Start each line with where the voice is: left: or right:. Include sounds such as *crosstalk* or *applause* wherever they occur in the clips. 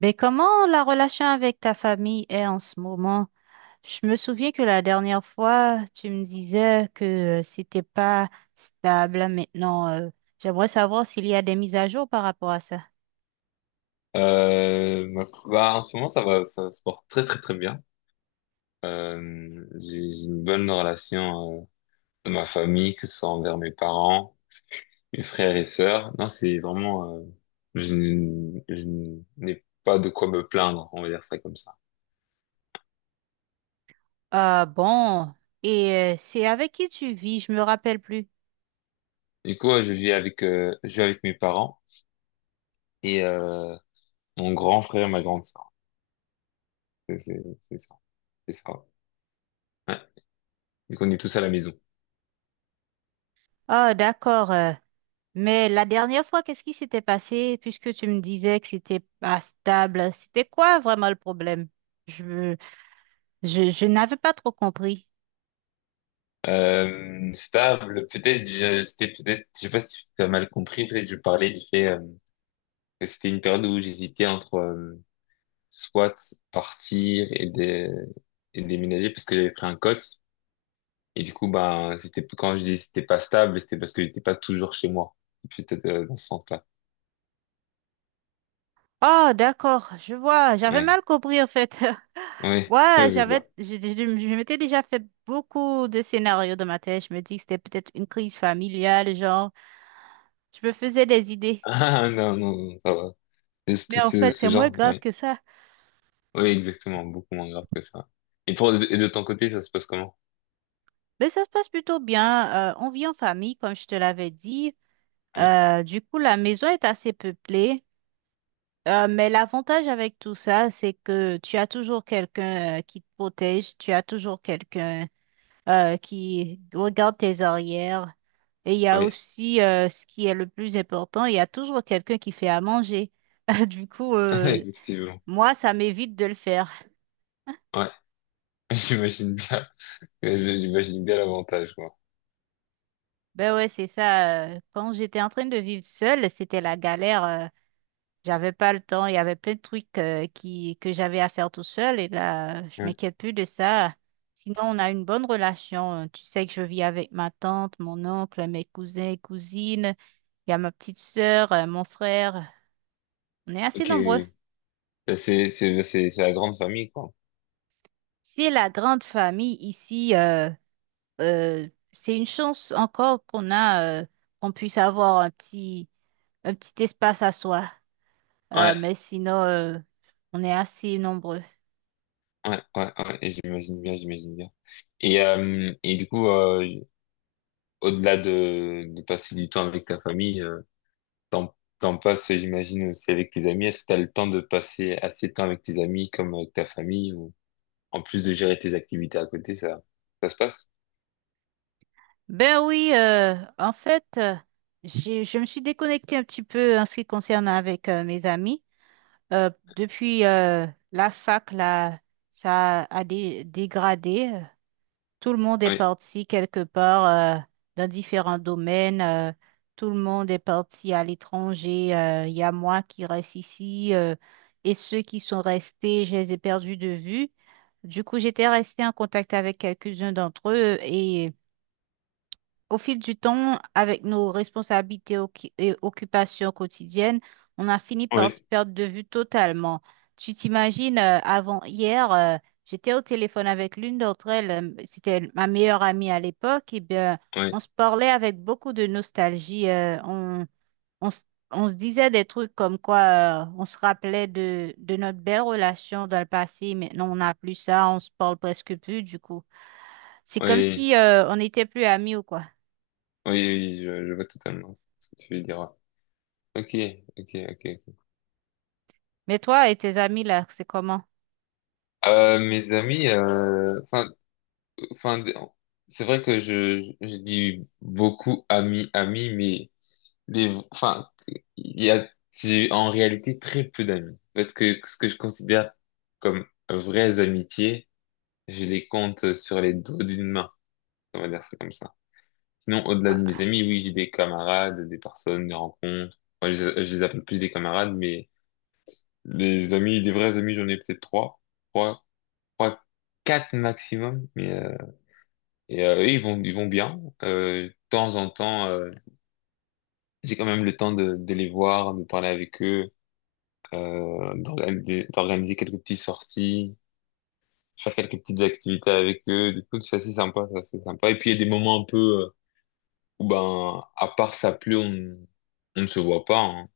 right: Mais comment la relation avec ta famille est en ce moment? Je me souviens que la dernière fois, tu me disais que c'était pas stable, hein. Maintenant, j'aimerais savoir s'il y a des mises à jour par rapport à ça.
left: Euh, ma En ce moment, ça va, ça se porte très très très bien. J'ai une bonne relation de ma famille, que ce soit envers mes parents, mes frères et sœurs. Non, c'est vraiment, je n'ai pas de quoi me plaindre, on va dire ça comme ça.
right: Ah bon, et c'est avec qui tu vis? Je me rappelle plus.
left: Du coup, ouais, je vis avec mes parents et mon grand frère et ma grande sœur. C'est ça, c'est ça. Ouais, et qu'on est tous à la maison.
right: Ah d'accord. Mais la dernière fois, qu'est-ce qui s'était passé puisque tu me disais que c'était pas stable? C'était quoi vraiment le problème? Je n'avais pas trop compris.
left: Stable, peut-être, c'était peut-être, je sais pas si tu as mal compris, peut-être je parlais du fait que c'était une période où j'hésitais entre soit partir et, et déménager parce que j'avais pris un cote. Et du coup, ben, c'était, quand je dis c'était pas stable, c'était parce que j'étais pas toujours chez moi. Peut-être dans ce sens-là.
right: Oh, d'accord, je vois. J'avais
left: Ouais,
right: mal compris en fait. *laughs*
left: ouais, *laughs*
right: Ouais,
left: c'est ça.
right: je m'étais déjà fait beaucoup de scénarios dans ma tête. Je me dis que c'était peut-être une crise familiale, genre, je me faisais des
left: *laughs*
right: idées.
left: Ah, non, non, non, ça va. C'est
right: Mais en fait, c'est
left: ce
right: moins
left: genre,
right: grave
left: oui.
right: que ça.
left: Oui, exactement, beaucoup moins grave que ça. Et pour, et de ton côté, ça se passe comment?
right: Mais ça se passe plutôt bien. On vit en famille, comme je te l'avais dit.
left: Oui,
right: Du coup, la maison est assez peuplée. Mais l'avantage avec tout ça, c'est que tu as toujours quelqu'un qui te protège, tu as toujours quelqu'un qui regarde tes arrières. Et il y a
left: oui,
right: aussi ce qui est le plus important, il y a toujours quelqu'un qui fait à manger. *laughs* Du coup,
left: *laughs* effectivement.
right: moi, ça m'évite de le faire.
left: Ouais, *laughs* j'imagine bien. J'imagine bien l'avantage, quoi.
right: Ben ouais, c'est ça. Quand j'étais en train de vivre seule, c'était la galère. J'avais pas le temps, il y avait plein de trucs qui, que j'avais à faire tout seul et là, je
left: Ouais.
right: m'inquiète plus de ça. Sinon, on a une bonne relation. Tu sais que je vis avec ma tante, mon oncle, mes cousins et cousines. Il y a ma petite sœur, mon frère. On est assez
left: Ok,
right: nombreux.
left: oui. C'est, bah, c'est la grande famille, quoi.
right: C'est la grande famille ici. C'est une chance encore qu'on a, qu'on puisse avoir un petit espace à soi.
left: Ouais,
right: Mais sinon, on est assez nombreux.
left: ouais, ouais, ouais, et j'imagine bien, j'imagine bien. Et du coup, au-delà de passer du temps avec ta famille, T'en, t'en passes, j'imagine, aussi avec tes amis. Est-ce que t'as le temps de passer assez de temps avec tes amis comme avec ta famille, ou en plus de gérer tes activités à côté, ça se passe?
right: Ben oui, en fait, je me suis déconnectée un petit peu en ce qui concerne avec mes amis. Euh, Depuis la fac, là, ça a dégradé. Tout le monde est
left: Oui,
right: parti quelque part dans différents domaines. Tout le monde est parti à l'étranger. Il y a moi qui reste ici et ceux qui sont restés, je les ai perdus de vue. Du coup, j'étais restée en contact avec quelques-uns d'entre eux et au fil du temps, avec nos responsabilités occupations quotidiennes, on a fini par se
left: oui,
right: perdre de vue totalement. Tu t'imagines, avant hier, j'étais au téléphone avec l'une d'entre elles, c'était ma meilleure amie à l'époque, et bien,
left: oui,
right: on se parlait avec beaucoup de nostalgie. On, se on se disait des trucs comme quoi, on se rappelait de notre belle relation dans le passé, maintenant on n'a plus ça, on se parle presque plus, du coup. C'est comme
left: oui,
right: si, on n'était plus amis ou quoi.
left: oui, oui, je vois totalement ce que tu veux dire. Ouais. Ok, ok, ok. Ok.
right: Mais toi et tes amis là, c'est comment?
left: Mes amis, enfin, enfin, c'est vrai que je dis beaucoup amis, amis, mais enfin, il y a, j'ai en réalité très peu d'amis. Parce que ce que je considère comme vraies amitiés, je les compte sur les doigts d'une main. On va dire ça comme ça. Sinon, au-delà de mes
right: Ah,
left: amis, oui, j'ai des camarades, des personnes, des rencontres. Moi, je les appelle plus des camarades, mais des amis, des vrais amis, j'en ai peut-être trois, trois, trois, quatre maximum. Eux, ils vont bien. De temps en temps, j'ai quand même le temps de les voir, de parler avec eux d'organiser quelques petites sorties, faire quelques petites activités avec eux. Du coup, c'est assez sympa, c'est assez sympa. Et puis, il y a des moments un peu où, ben, à part ça pleut, on ne se voit pas, hein.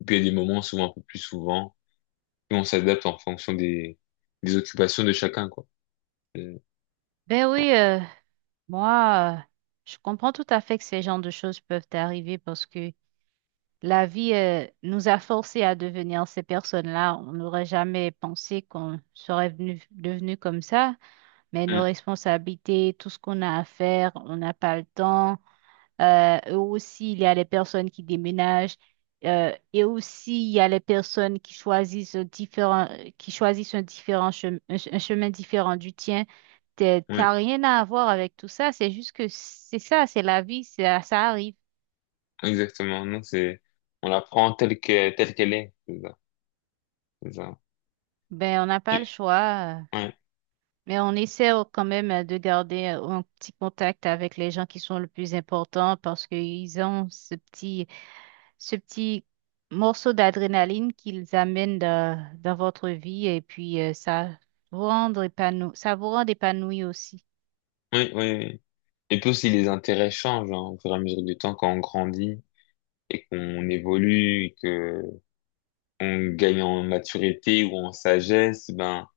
left: Et puis, il y a des moments, souvent un peu plus souvent, où on s'adapte en fonction des occupations de chacun, quoi. Euh,
right: ben oui, moi, je comprends tout à fait que ces genres de choses peuvent arriver parce que la vie, nous a forcés à devenir ces personnes-là. On n'aurait jamais pensé qu'on serait venu, devenu comme ça, mais nos
left: hum,
right: responsabilités, tout ce qu'on a à faire, on n'a pas le temps. Et aussi, il y a les personnes qui déménagent. Et aussi, il y a les personnes qui choisissent différents, qui choisissent un différent un chemin différent du tien.
left: ouais,
right: T'as rien à voir avec tout ça. C'est juste que c'est ça, c'est la vie, ça arrive.
left: exactement. Non, c'est, on la prend telle que, telle qu'elle est. C'est ça, c'est ça.
right: Ben, on n'a pas
left: Et,
right: le choix.
left: ouais,
right: Mais on essaie quand même de garder un petit contact avec les gens qui sont le plus importants parce qu'ils ont ce petit morceau d'adrénaline qu'ils amènent dans, dans votre vie et puis ça vous rend épanoui, ça vous rend épanoui aussi.
left: ouais, ouais. Ouais. Et puis aussi, les intérêts changent, hein, au fur et à mesure du temps quand on grandit et qu'on évolue, que on gagne en maturité ou en sagesse, ben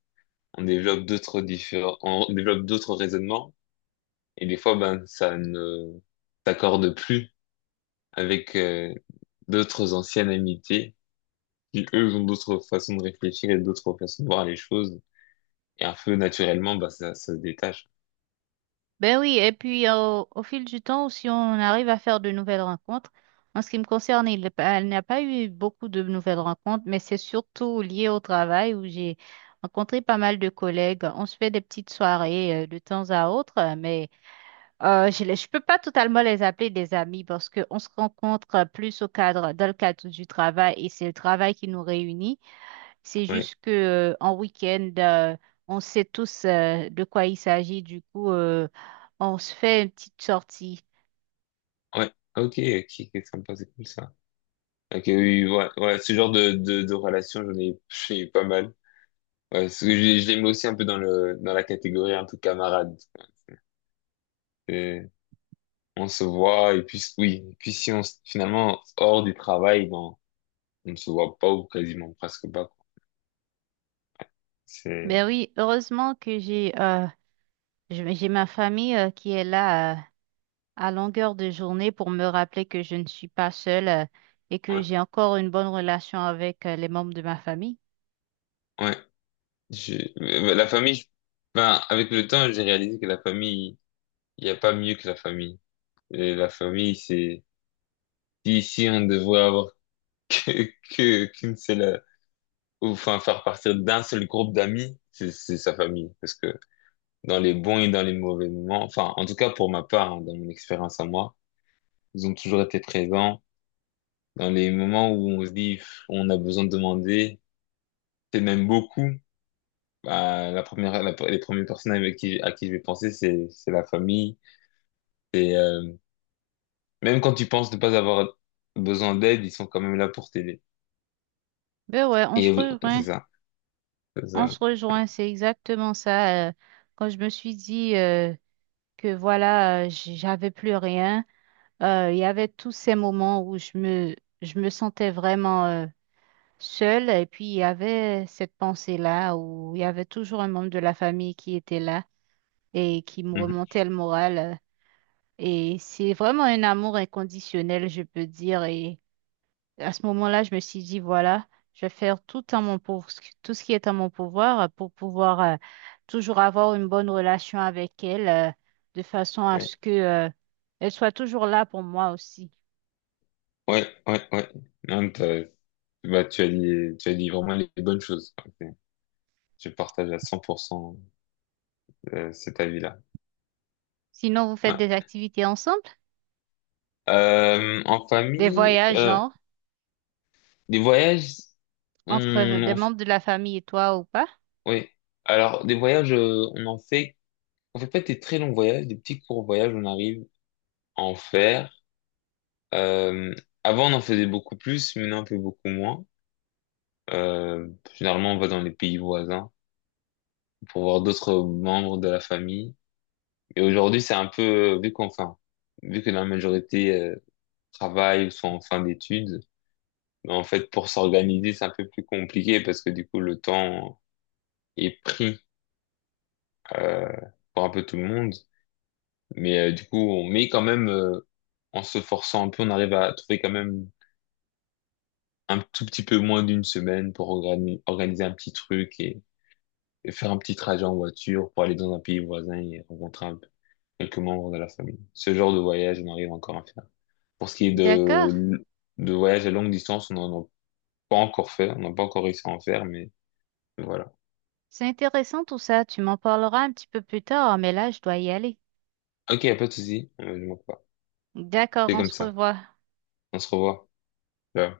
left: on développe d'autres différents, on développe d'autres raisonnements, et des fois ben ça ne s'accorde plus avec d'autres anciennes amitiés qui eux ont d'autres façons de réfléchir et d'autres façons de voir les choses, et un peu naturellement ben ça se détache.
right: Ben oui, et puis au fil du temps, si on arrive à faire de nouvelles rencontres, en ce qui me concerne, il, elle n'a pas eu beaucoup de nouvelles rencontres, mais c'est surtout lié au travail où j'ai rencontré pas mal de collègues. On se fait des petites soirées de temps à autre, mais je les, peux pas totalement les appeler des amis parce qu'on se rencontre plus au cadre, dans le cadre du travail et c'est le travail qui nous réunit. C'est
left: Ouais,
right: juste que en week-end, on sait tous de quoi il s'agit. Du coup, on se fait une petite sortie.
left: ouais, ok, ok, c'est sympa, c'est cool ça. Ok, oui, ouais, ouais, ce genre de relation j'ai eu pas mal. Ouais, parce que je les mets aussi un peu dans le dans la catégorie un peu camarade. Et on se voit et puis oui, et puis si finalement hors du travail, non, on ne se voit pas ou quasiment presque pas, quoi.
right: Mais
left: C'est
right: oui, heureusement que j'ai je- j'ai ma famille qui est là à longueur de journée pour me rappeler que je ne suis pas seule et que
left: ouais,
right: j'ai encore une bonne relation avec les membres de ma famille.
left: ouais. Je- la famille, ben avec le temps, j'ai réalisé que la famille, il n'y a pas mieux que la famille. Et la famille, c'est, si si on devrait avoir *laughs* que qu'une seule, ou, enfin faire partir d'un seul groupe d'amis, c'est sa famille, parce que dans les bons et dans les mauvais moments. Enfin, en tout cas, pour ma part, hein, dans mon expérience à moi, ils ont toujours été présents dans les moments où on se dit, pff, on a besoin de demander. C'est même beaucoup. Bah, la première, les premières personnes avec qui, à qui je vais penser, c'est la famille. Et même quand tu penses ne pas avoir besoin d'aide, ils sont quand même là pour t'aider.
right: Ben ouais, on se
left: Et c'est
right: rejoint.
left: ça, c'est
right: On
left: ça.
right: se rejoint, c'est exactement ça. Quand je me suis dit que voilà, j'avais plus rien, il y avait tous ces moments où je me sentais vraiment seule et puis il y avait cette pensée-là où il y avait toujours un membre de la famille qui était là et qui me
left: Mhm.
right: remontait le moral. Et c'est vraiment un amour inconditionnel, je peux dire. Et à ce moment-là, je me suis dit, voilà, je vais faire tout en mon pour, tout ce qui est en mon pouvoir pour pouvoir toujours avoir une bonne relation avec elle, de façon à
left: Ouais,
right: ce que elle soit toujours là pour moi aussi.
left: ouais, ouais, ouais. Non, bah, tu as dit vraiment les bonnes choses. Ok. Je partage à 100% cet avis-là.
right: Sinon, vous faites
left: Ouais.
right: des activités ensemble,
left: En
right: des
left: famille,
right: voyages, genre?
left: des voyages,
right: Entre
left: on, en
right: des
left: f-
right: membres de la famille et toi ou pas.
left: ouais. Alors, des voyages, on en fait, on fait pas des très longs voyages, des petits courts voyages, on arrive à en faire. Euh, Avant, on en faisait beaucoup plus, maintenant, on fait beaucoup moins. Euh, Généralement, on va dans les pays voisins pour voir d'autres membres de la famille. Et aujourd'hui, c'est un peu, vu qu'enfin, vu que la majorité travaille ou sont en fin d'études, mais en fait, pour s'organiser, c'est un peu plus compliqué parce que du coup, le temps est pris euh, pour un peu tout le monde. Du coup, on met quand même, en se forçant un peu, on arrive à trouver quand même un tout petit peu moins d'une semaine pour organiser un petit truc et faire un petit trajet en voiture pour aller dans un pays voisin et rencontrer un peu quelques membres de la famille. Ce genre de voyage, on arrive encore à faire. Pour ce qui est
right: D'accord.
left: de voyage à longue distance, on n'en a pas encore fait, on n'a pas encore réussi à en faire, mais voilà.
right: C'est intéressant tout ça. Tu m'en parleras un petit peu plus tard, mais là, je dois y aller.
left: Ok, y a pas de souci, je manque pas.
right: D'accord,
left: C'est
right: on
left: comme
right: se
left: ça.
right: revoit.
left: On se revoit. Ciao.